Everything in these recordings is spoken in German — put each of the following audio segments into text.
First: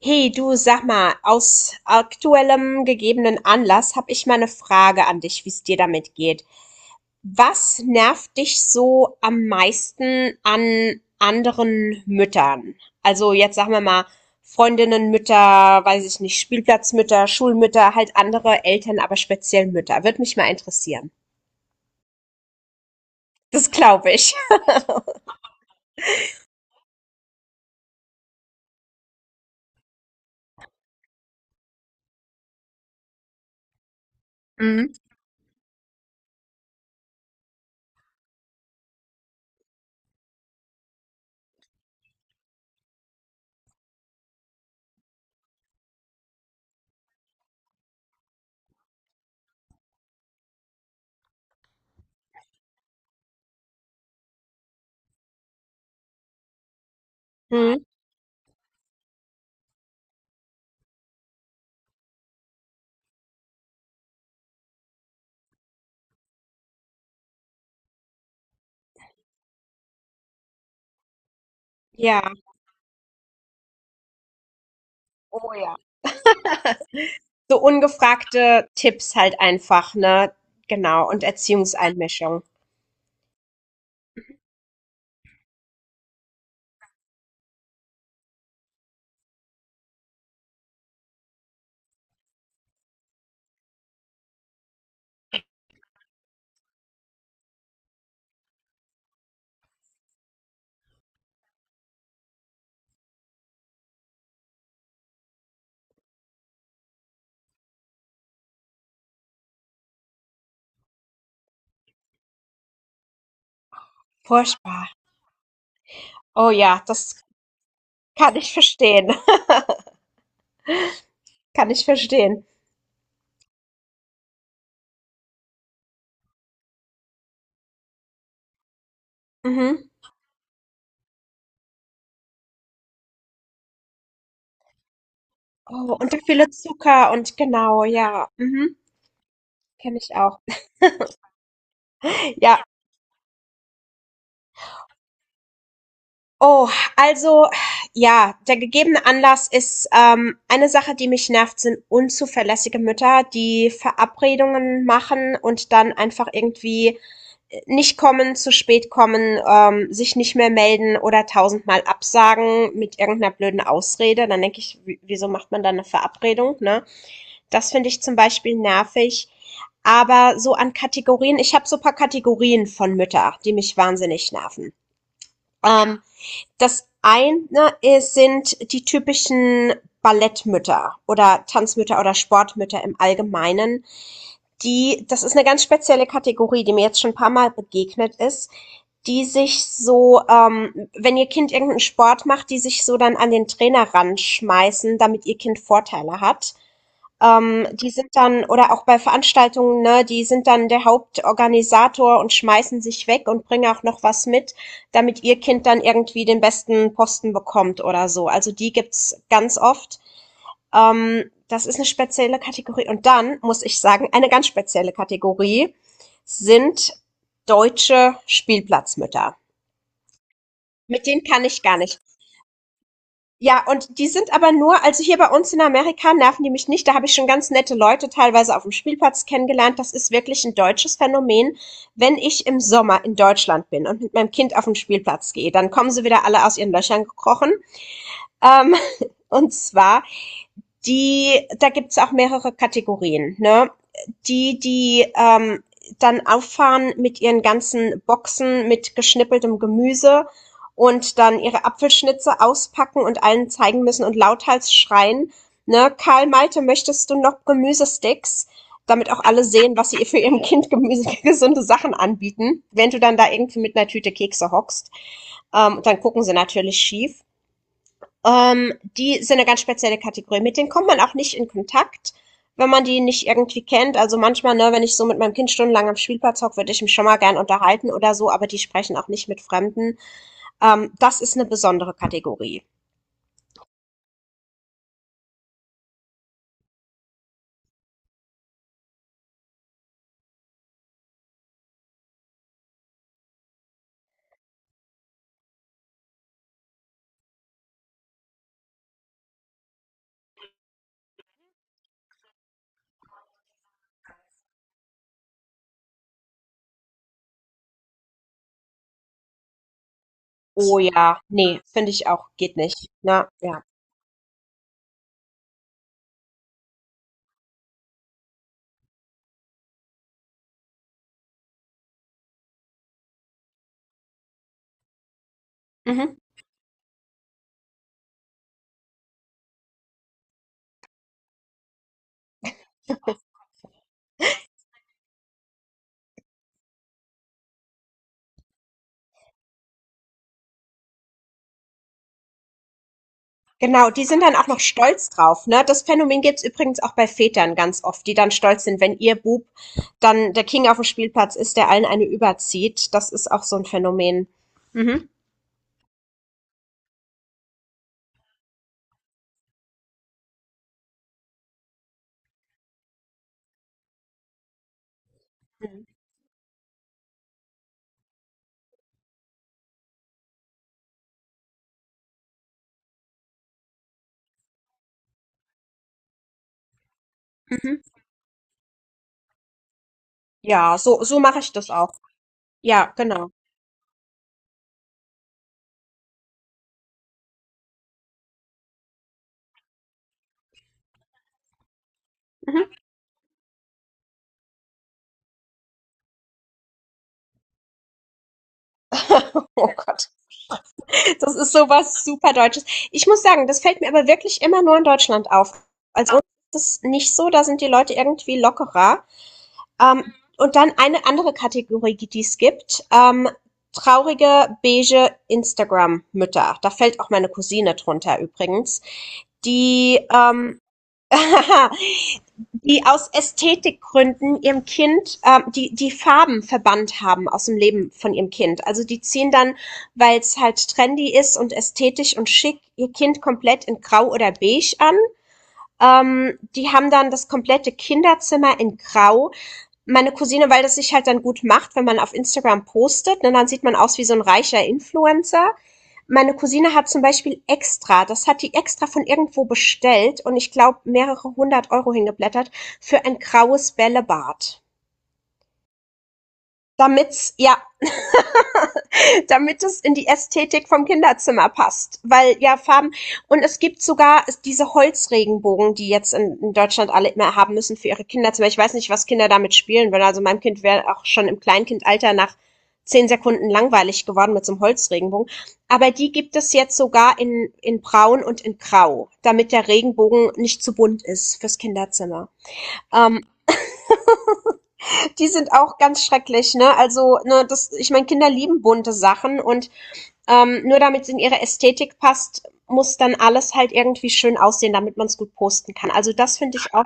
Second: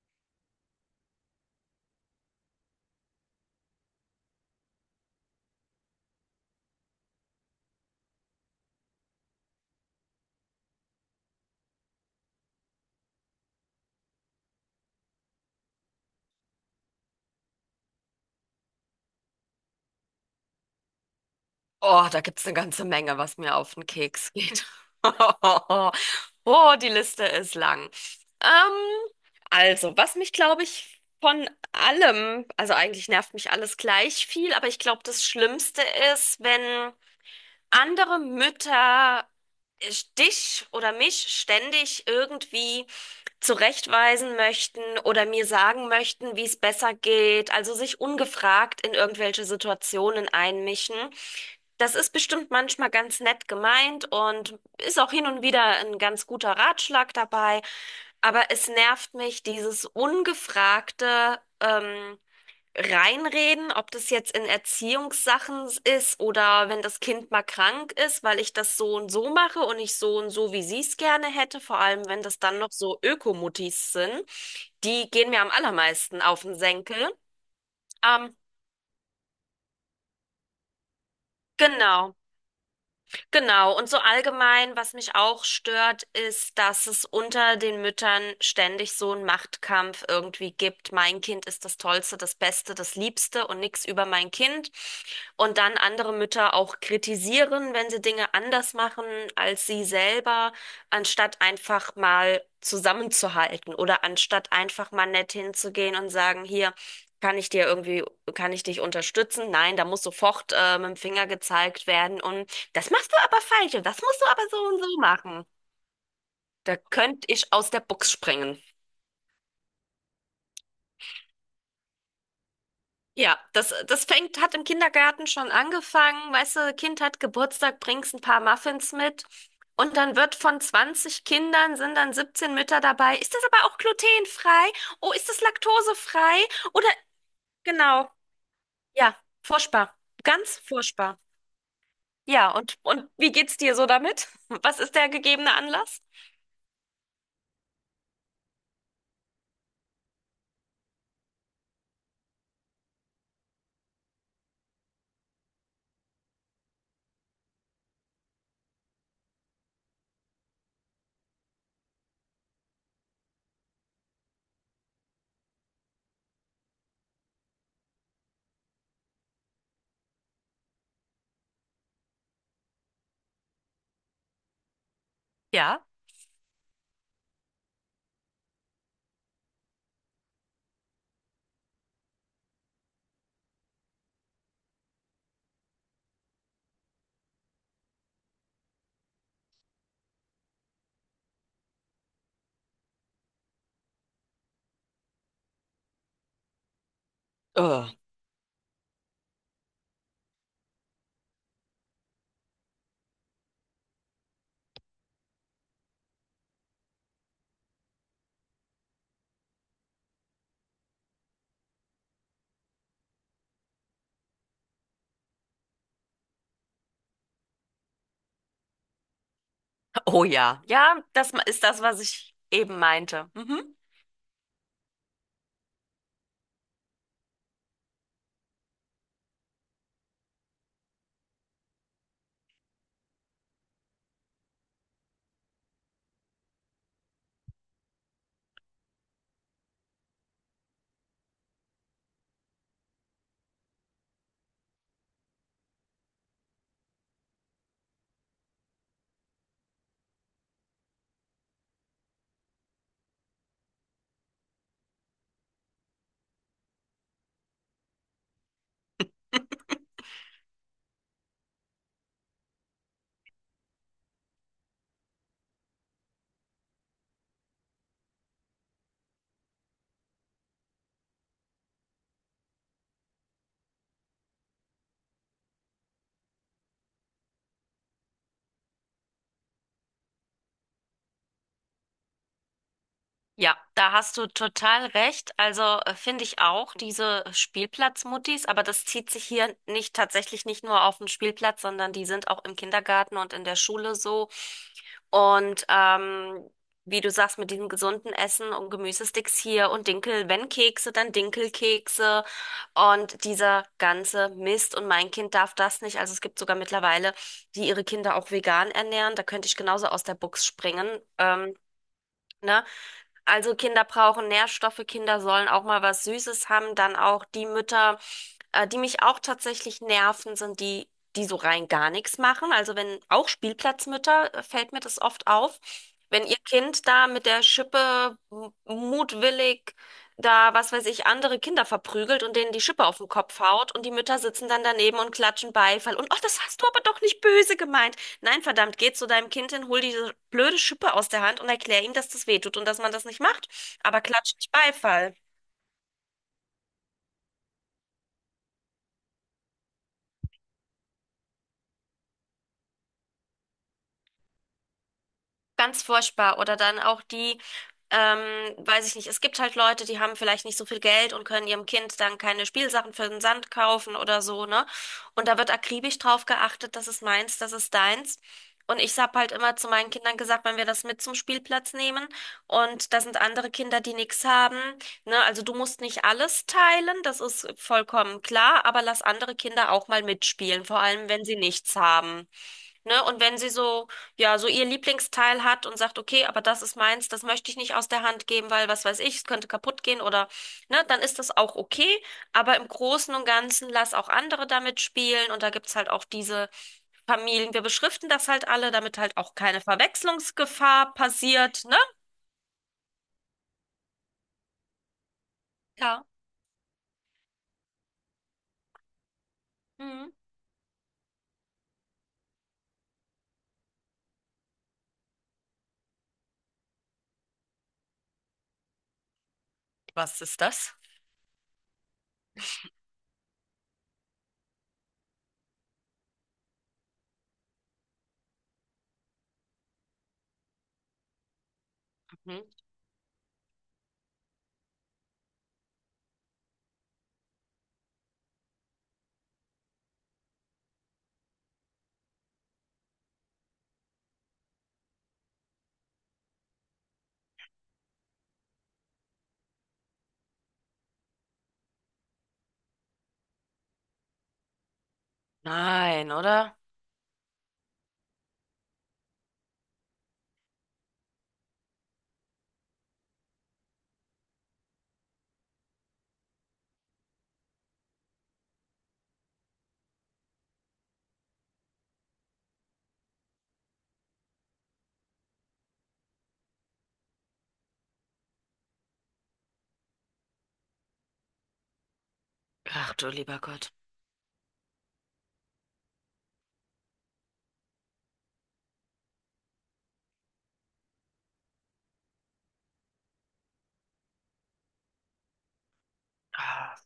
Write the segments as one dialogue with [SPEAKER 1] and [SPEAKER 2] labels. [SPEAKER 1] Hey du, sag mal, aus aktuellem gegebenen Anlass habe ich mal eine Frage an dich, wie es dir damit geht. Was nervt dich so am meisten an anderen Müttern? Also jetzt sagen wir mal Freundinnen, Mütter, weiß ich nicht, Spielplatzmütter, Schulmütter, halt andere Eltern, aber speziell Mütter. Würde mich mal interessieren.
[SPEAKER 2] Oh, da gibt's eine ganze Menge, was mir
[SPEAKER 1] Das
[SPEAKER 2] auf den
[SPEAKER 1] glaube
[SPEAKER 2] Keks
[SPEAKER 1] ich.
[SPEAKER 2] geht. Oh, die Liste ist lang. Ähm, also, was mich, glaube ich, von allem, also eigentlich nervt mich alles gleich viel, aber ich
[SPEAKER 1] Mhm.
[SPEAKER 2] glaube, das Schlimmste ist, wenn andere Mütter äh, dich oder mich ständig irgendwie zurechtweisen möchten oder mir sagen möchten, wie es besser geht, also sich ungefragt in irgendwelche Situationen einmischen. Das ist bestimmt manchmal ganz nett gemeint und ist auch hin und wieder ein ganz guter Ratschlag dabei,
[SPEAKER 1] Mhm.
[SPEAKER 2] aber es nervt mich, dieses ungefragte reinreden, ob das jetzt in Erziehungssachen ist oder wenn das Kind mal krank ist, weil ich das so und so mache und ich so und so, wie sie es gerne hätte, vor allem
[SPEAKER 1] Ja,
[SPEAKER 2] wenn das dann noch so Ökomutis sind, die gehen mir am
[SPEAKER 1] oh ja.
[SPEAKER 2] allermeisten auf den Senkel.
[SPEAKER 1] So
[SPEAKER 2] Ähm,
[SPEAKER 1] ungefragte Tipps halt einfach, ne? Genau, und
[SPEAKER 2] genau.
[SPEAKER 1] Erziehungseinmischung.
[SPEAKER 2] Genau, und so allgemein, was mich auch stört, ist, dass es unter den Müttern ständig so einen Machtkampf irgendwie gibt. Mein Kind ist das Tollste, das Beste, das Liebste und nichts über mein Kind. Und dann andere Mütter auch kritisieren, wenn sie Dinge anders machen als sie selber, anstatt einfach mal zusammenzuhalten oder anstatt einfach mal nett hinzugehen und sagen, hier, kann ich dir irgendwie, kann ich dich unterstützen? Nein, da muss sofort mit dem Finger gezeigt werden. Und das machst du aber falsch und das musst du aber so und
[SPEAKER 1] Furchtbar.
[SPEAKER 2] so machen.
[SPEAKER 1] Oh
[SPEAKER 2] Da
[SPEAKER 1] ja, das
[SPEAKER 2] könnte ich aus der Box
[SPEAKER 1] kann ich
[SPEAKER 2] springen.
[SPEAKER 1] verstehen. Kann ich verstehen.
[SPEAKER 2] Ja, das fängt, hat im Kindergarten schon angefangen. Weißt du, Kind hat Geburtstag, bringst ein paar Muffins mit.
[SPEAKER 1] Mhm.
[SPEAKER 2] Und dann wird von 20 Kindern sind dann 17 Mütter dabei. Ist das aber auch glutenfrei? Oh, ist das
[SPEAKER 1] Oh, und der
[SPEAKER 2] laktosefrei?
[SPEAKER 1] viele
[SPEAKER 2] Oder
[SPEAKER 1] Zucker und genau,
[SPEAKER 2] genau,
[SPEAKER 1] ja. Mhm.
[SPEAKER 2] ja, furchtbar.
[SPEAKER 1] Kenne ich auch.
[SPEAKER 2] Ganz furchtbar. Ja,
[SPEAKER 1] Ja.
[SPEAKER 2] und wie geht's dir so damit? Was ist der gegebene Anlass?
[SPEAKER 1] Oh, also ja, der gegebene Anlass ist eine Sache, die mich nervt, sind unzuverlässige Mütter, die Verabredungen machen und dann einfach irgendwie nicht kommen, zu spät kommen, sich nicht mehr melden oder tausendmal absagen mit irgendeiner blöden Ausrede. Dann denke ich, wieso macht man dann eine Verabredung? Ne? Das finde ich zum Beispiel nervig. Aber so an Kategorien, ich habe so ein paar Kategorien von Müttern die mich wahnsinnig nerven.
[SPEAKER 2] Ja.
[SPEAKER 1] Ähm, Das eine ist sind die typischen Ballettmütter oder Tanzmütter oder Sportmütter im Allgemeinen. Die, das ist eine ganz spezielle Kategorie, die mir jetzt schon ein paar Mal begegnet ist, die sich so, wenn ihr Kind irgendeinen Sport macht, die sich so dann an den Trainer ranschmeißen, damit ihr Kind Vorteile hat.
[SPEAKER 2] Äh.
[SPEAKER 1] Die sind dann oder auch bei Veranstaltungen, ne, die sind dann der Hauptorganisator und schmeißen sich weg und bringen auch noch was mit, damit ihr Kind dann irgendwie den besten Posten bekommt oder so. Also die gibt's ganz oft. Das ist eine spezielle Kategorie. Und dann muss ich sagen, eine ganz spezielle Kategorie sind deutsche Spielplatzmütter.
[SPEAKER 2] Oh ja, ja,
[SPEAKER 1] Mit denen kann ich
[SPEAKER 2] ist
[SPEAKER 1] gar
[SPEAKER 2] das,
[SPEAKER 1] nicht.
[SPEAKER 2] was ich eben meinte.
[SPEAKER 1] Ja,
[SPEAKER 2] Mhm.
[SPEAKER 1] und die sind aber nur, also hier bei uns in Amerika nerven die mich nicht. Da habe ich schon ganz nette Leute teilweise auf dem Spielplatz kennengelernt. Das ist wirklich ein deutsches Phänomen. Wenn ich im Sommer in Deutschland bin und mit meinem Kind auf den Spielplatz gehe, dann kommen sie wieder alle aus ihren Löchern gekrochen. Ähm, und zwar die, da gibt's auch mehrere Kategorien, ne? Die, die dann auffahren mit ihren ganzen Boxen mit geschnippeltem Gemüse und dann ihre Apfelschnitze auspacken und allen zeigen müssen und lauthals schreien. Ne, Karl Malte, möchtest du noch Gemüsesticks? Damit auch alle sehen, was sie für ihrem Kind Gemüse, gesunde Sachen anbieten. Wenn du dann da irgendwie mit einer Tüte Kekse hockst, dann gucken sie natürlich schief. Die sind eine ganz spezielle Kategorie. Mit denen kommt man auch nicht in Kontakt, wenn man die nicht irgendwie kennt. Also manchmal, ne, wenn ich so mit meinem Kind stundenlang am Spielplatz hocke, würde ich mich schon mal gern unterhalten oder so, aber die sprechen auch nicht mit Fremden. Das ist eine besondere Kategorie.
[SPEAKER 2] Ja, da hast du total recht. Also finde ich auch diese Spielplatzmuttis, aber das zieht sich hier nicht tatsächlich nicht nur auf den Spielplatz, sondern die sind auch im Kindergarten und in der Schule so. Und wie du sagst, mit diesem gesunden Essen und Gemüsesticks hier und Dinkel, wenn Kekse, dann Dinkelkekse und dieser ganze Mist. Und mein Kind darf das nicht. Also es gibt sogar mittlerweile, die ihre Kinder auch vegan ernähren. Da könnte ich genauso aus der Box
[SPEAKER 1] Oh
[SPEAKER 2] springen.
[SPEAKER 1] ja,
[SPEAKER 2] Ähm,
[SPEAKER 1] nee, finde ich auch, geht
[SPEAKER 2] ne?
[SPEAKER 1] nicht, na
[SPEAKER 2] Also
[SPEAKER 1] ja.
[SPEAKER 2] Kinder brauchen Nährstoffe, Kinder sollen auch mal was Süßes haben. Dann auch die Mütter, die mich auch tatsächlich nerven, sind die, die so rein gar nichts machen. Also wenn auch Spielplatzmütter, fällt mir das oft auf,
[SPEAKER 1] Mhm.
[SPEAKER 2] wenn ihr Kind da mit der mutwillig da, was weiß ich, andere Kinder verprügelt und denen die Schippe auf den Kopf haut und die Mütter sitzen dann daneben und klatschen Beifall und, oh, das hast du aber doch nicht böse gemeint. Nein, verdammt, geh zu deinem Kind hin, hol diese blöde Schippe aus der Hand und erklär ihm, dass das weh tut und dass man das nicht macht.
[SPEAKER 1] Genau,
[SPEAKER 2] Aber
[SPEAKER 1] die sind dann
[SPEAKER 2] klatsch
[SPEAKER 1] auch
[SPEAKER 2] nicht
[SPEAKER 1] noch stolz
[SPEAKER 2] Beifall.
[SPEAKER 1] drauf, ne? Das Phänomen gibt's übrigens auch bei Vätern ganz oft, die dann stolz sind, wenn ihr Bub dann der King auf dem Spielplatz ist, der allen eine überzieht. Das ist auch so ein Phänomen. Mhm.
[SPEAKER 2] Ganz furchtbar. Oder dann auch die, ähm, weiß ich nicht, es gibt halt Leute, die haben vielleicht nicht so viel Geld und können ihrem Kind dann keine Spielsachen für den Sand kaufen oder so, ne? Und da wird akribisch drauf geachtet, das ist meins, das ist deins. Und ich habe halt immer zu meinen Kindern gesagt, wenn wir das mit zum Spielplatz nehmen und da sind andere Kinder, die nichts haben, ne? Also du musst nicht alles teilen, das ist
[SPEAKER 1] Mhm.
[SPEAKER 2] vollkommen klar, aber lass andere Kinder auch mal mitspielen,
[SPEAKER 1] Ja,
[SPEAKER 2] vor
[SPEAKER 1] so,
[SPEAKER 2] allem
[SPEAKER 1] so
[SPEAKER 2] wenn sie
[SPEAKER 1] mache ich das
[SPEAKER 2] nichts
[SPEAKER 1] auch.
[SPEAKER 2] haben.
[SPEAKER 1] Ja,
[SPEAKER 2] Ne? Und
[SPEAKER 1] genau.
[SPEAKER 2] wenn sie so, ja, so ihr Lieblingsteil hat und sagt, okay, aber das ist meins, das möchte ich nicht aus der Hand geben, weil was weiß ich, es könnte kaputt gehen oder, ne, dann ist das auch okay. Aber
[SPEAKER 1] Mhm.
[SPEAKER 2] im Großen und Ganzen lass auch andere damit spielen und da gibt's halt auch diese Familien. Wir beschriften das halt alle, damit halt auch keine
[SPEAKER 1] Oh Gott,
[SPEAKER 2] Verwechslungsgefahr
[SPEAKER 1] das ist
[SPEAKER 2] passiert, ne?
[SPEAKER 1] sowas super Deutsches. Ich muss sagen, das fällt mir aber wirklich immer nur in Deutschland auf.
[SPEAKER 2] Ja.
[SPEAKER 1] Also uns ist es nicht so, da sind die Leute irgendwie lockerer.
[SPEAKER 2] Mhm.
[SPEAKER 1] Und dann eine andere Kategorie, die es gibt. Traurige, beige Instagram-Mütter. Da fällt auch meine Cousine drunter übrigens. Die,
[SPEAKER 2] Was ist
[SPEAKER 1] ähm,
[SPEAKER 2] das?
[SPEAKER 1] die aus Ästhetikgründen ihrem Kind die Farben verbannt haben aus dem Leben von ihrem Kind. Also die ziehen dann, weil es halt trendy ist und ästhetisch und
[SPEAKER 2] Mhm.
[SPEAKER 1] schick, ihr Kind komplett in Grau oder Beige an, die haben dann das komplette Kinderzimmer in Grau. Meine Cousine, weil das sich halt dann gut macht, wenn man auf Instagram postet, ne, dann sieht man aus wie so ein reicher Influencer. Meine Cousine hat zum Beispiel extra, das hat die extra von irgendwo bestellt und ich glaube mehrere hundert Euro hingeblättert, für ein graues Bällebad.
[SPEAKER 2] Nein, oder?
[SPEAKER 1] Damit's, ja, damit es in die Ästhetik vom Kinderzimmer passt. Weil ja Farben und es gibt sogar diese Holzregenbogen, die jetzt in Deutschland alle immer haben müssen für ihre Kinderzimmer. Ich weiß nicht, was Kinder damit spielen würden. Also meinem Kind wäre auch schon im Kleinkindalter nach 10 Sekunden langweilig geworden mit so einem Holzregenbogen. Aber die gibt es jetzt sogar in Braun und in Grau, damit der Regenbogen nicht zu bunt ist fürs Kinderzimmer.
[SPEAKER 2] Ach du
[SPEAKER 1] Ähm,
[SPEAKER 2] lieber Gott.
[SPEAKER 1] Die sind auch ganz schrecklich, ne? Also, ne, das, ich meine, Kinder lieben bunte Sachen und nur damit es in ihre Ästhetik passt, muss dann alles halt irgendwie schön aussehen, damit man es gut posten kann. Also das finde ich
[SPEAKER 2] Ah.
[SPEAKER 1] auch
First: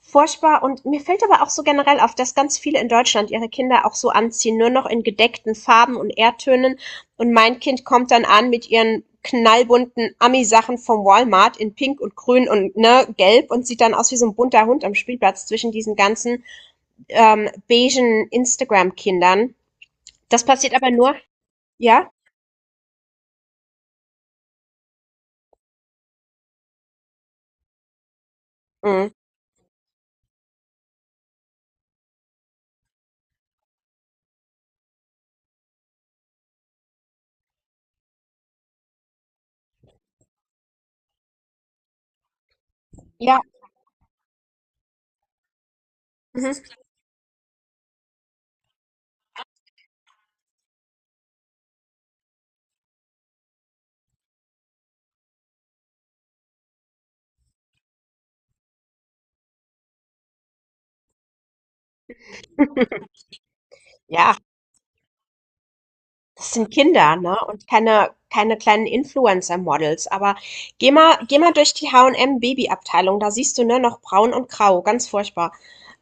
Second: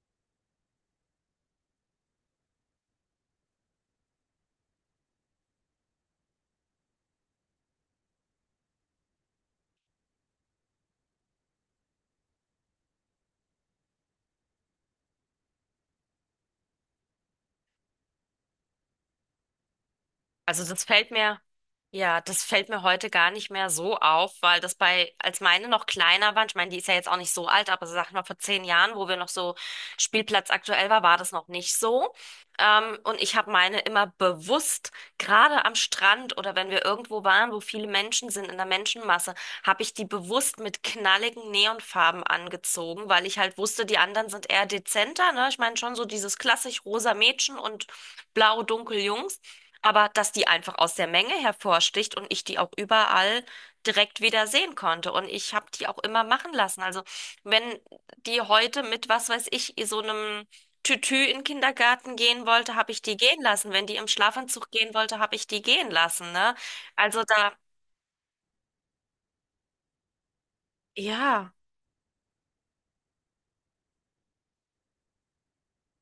[SPEAKER 1] furchtbar. Und mir fällt aber auch so generell auf, dass ganz viele in Deutschland ihre Kinder auch so anziehen, nur noch in gedeckten Farben und Erdtönen. Und mein Kind kommt dann an mit ihren knallbunten Ami-Sachen vom Walmart in Pink und Grün und ne, Gelb und sieht dann aus wie so ein bunter Hund am Spielplatz zwischen diesen ganzen beigen Instagram-Kindern. Das
[SPEAKER 2] Also
[SPEAKER 1] passiert
[SPEAKER 2] das
[SPEAKER 1] aber
[SPEAKER 2] fällt
[SPEAKER 1] nur,
[SPEAKER 2] mir.
[SPEAKER 1] ja?
[SPEAKER 2] Ja, das fällt mir heute gar nicht mehr so auf, weil das bei, als meine noch kleiner waren, ich meine, die ist ja jetzt auch nicht so alt, aber sag mal, vor 10 Jahren, wo
[SPEAKER 1] Mhm.
[SPEAKER 2] wir noch so Spielplatz aktuell war, war das noch nicht so. Und ich habe meine immer bewusst, gerade am Strand oder wenn wir irgendwo waren, wo viele Menschen sind, in der Menschenmasse, habe ich die bewusst mit knalligen Neonfarben angezogen, weil ich
[SPEAKER 1] Ja.
[SPEAKER 2] halt wusste, die anderen sind eher dezenter, ne? Ich meine schon so dieses
[SPEAKER 1] Mhm.
[SPEAKER 2] klassisch rosa Mädchen und blau dunkel Jungs. Aber dass die einfach aus der Menge hervorsticht und ich die auch überall direkt wieder sehen konnte. Und ich habe die auch immer machen lassen. Also wenn die heute mit, was weiß ich, so einem Tütü in den Kindergarten gehen wollte, habe ich die gehen lassen. Wenn die im
[SPEAKER 1] Ja,
[SPEAKER 2] Schlafanzug gehen wollte, habe ich die gehen lassen,
[SPEAKER 1] das
[SPEAKER 2] ne?
[SPEAKER 1] sind Kinder,
[SPEAKER 2] Also
[SPEAKER 1] ne?
[SPEAKER 2] da,
[SPEAKER 1] Und keine kleinen Influencer-Models. Aber geh mal
[SPEAKER 2] ja.
[SPEAKER 1] durch die H&M-Babyabteilung. Da siehst du, ne, noch braun und grau. Ganz furchtbar.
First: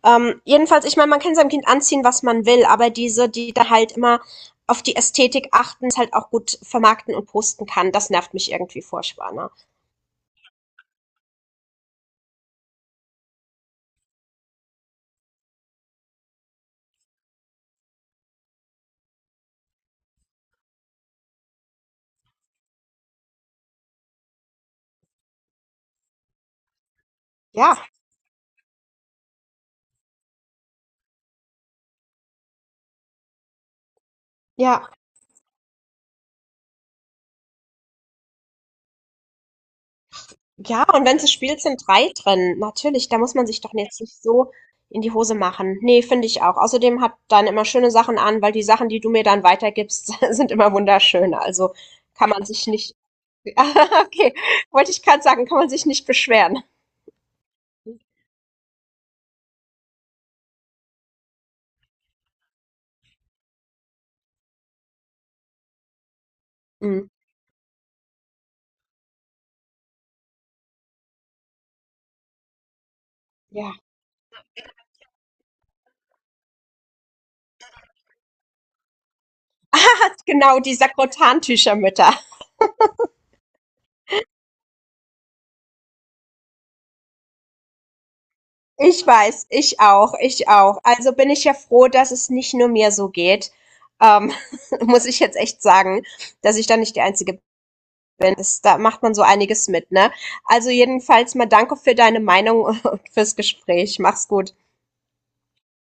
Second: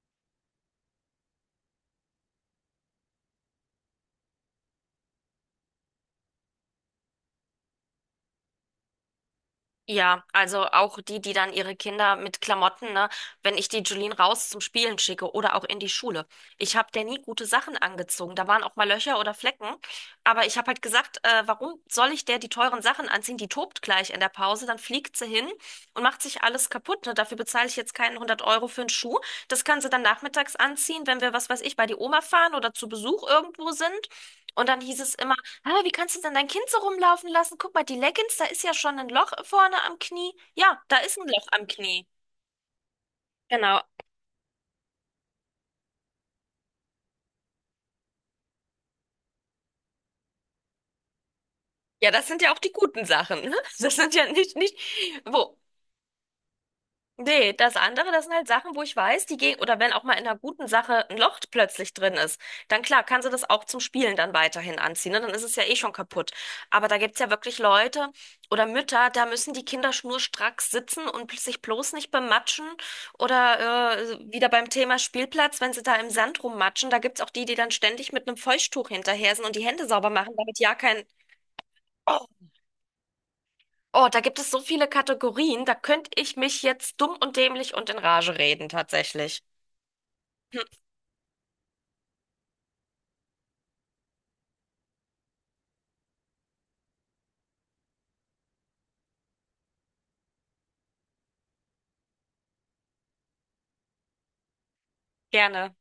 [SPEAKER 1] Jedenfalls, ich meine, man kann seinem Kind anziehen, was man will, aber diese, die da halt immer auf die Ästhetik achten, es halt auch gut vermarkten und posten kann, das nervt mich irgendwie furchtbar, ne?
[SPEAKER 2] Ja, also auch die, die dann ihre Kinder mit Klamotten, ne, wenn ich die Julien raus zum Spielen schicke oder auch in die Schule. Ich habe der nie gute Sachen angezogen. Da waren auch mal Löcher oder Flecken. Aber ich habe halt gesagt, warum soll ich der die teuren Sachen anziehen? Die tobt gleich in der Pause, dann fliegt sie hin und macht sich alles kaputt. Ne? Dafür bezahle ich
[SPEAKER 1] Ja,
[SPEAKER 2] jetzt keinen 100 Euro für einen Schuh. Das kann sie dann nachmittags anziehen, wenn wir, was weiß ich, bei die Oma fahren oder zu Besuch irgendwo sind. Und dann
[SPEAKER 1] ja.
[SPEAKER 2] hieß es immer, aber wie kannst du denn dein Kind so rumlaufen lassen? Guck mal, die Leggings, da ist ja schon ein Loch vorne am Knie. Ja,
[SPEAKER 1] Ja,
[SPEAKER 2] da
[SPEAKER 1] und
[SPEAKER 2] ist
[SPEAKER 1] wenn sie
[SPEAKER 2] ein Loch
[SPEAKER 1] spielt,
[SPEAKER 2] am
[SPEAKER 1] sind
[SPEAKER 2] Knie.
[SPEAKER 1] 3 drin. Natürlich, da muss man sich doch
[SPEAKER 2] Genau.
[SPEAKER 1] jetzt nicht so in die Hose machen. Ne, finde ich auch. Außerdem hat dann immer schöne Sachen an, weil die Sachen, die du mir dann weitergibst, sind immer wunderschön. Also
[SPEAKER 2] Ja, das
[SPEAKER 1] kann
[SPEAKER 2] sind
[SPEAKER 1] man
[SPEAKER 2] ja auch
[SPEAKER 1] sich
[SPEAKER 2] die
[SPEAKER 1] nicht
[SPEAKER 2] guten Sachen, ne? Das
[SPEAKER 1] ah,
[SPEAKER 2] sind ja
[SPEAKER 1] okay,
[SPEAKER 2] nicht, nicht,
[SPEAKER 1] wollte ich gerade sagen, kann
[SPEAKER 2] wo,
[SPEAKER 1] man sich nicht beschweren.
[SPEAKER 2] nee, das andere, das sind halt Sachen, wo ich weiß, die gehen, oder wenn auch mal in einer guten Sache ein Loch plötzlich drin ist, dann klar, kann sie das auch zum Spielen dann weiterhin anziehen, ne? Dann ist es ja eh schon kaputt. Aber da
[SPEAKER 1] Mhm,
[SPEAKER 2] gibt's ja wirklich Leute oder Mütter, da müssen die Kinder schnurstracks sitzen und sich bloß nicht bematschen
[SPEAKER 1] ja.
[SPEAKER 2] oder wieder beim Thema Spielplatz, wenn sie da im Sand rummatschen, da gibt's auch die, die dann ständig mit einem Feuchttuch hinterher sind und die Hände sauber machen, damit
[SPEAKER 1] Genau, die
[SPEAKER 2] ja kein,
[SPEAKER 1] Sakrotantücher.
[SPEAKER 2] oh, oh, da gibt es so viele Kategorien, da könnte ich mich jetzt dumm und dämlich und in Rage reden,
[SPEAKER 1] Ich
[SPEAKER 2] tatsächlich.
[SPEAKER 1] weiß, ich auch, ich auch. Also bin ich ja froh, dass es nicht nur mir so geht. Ähm, muss ich jetzt echt sagen, dass ich da nicht die einzige bin. Das, da macht man so einiges mit, ne? Also jedenfalls mal danke für deine Meinung und fürs Gespräch. Mach's gut.
[SPEAKER 2] gerne.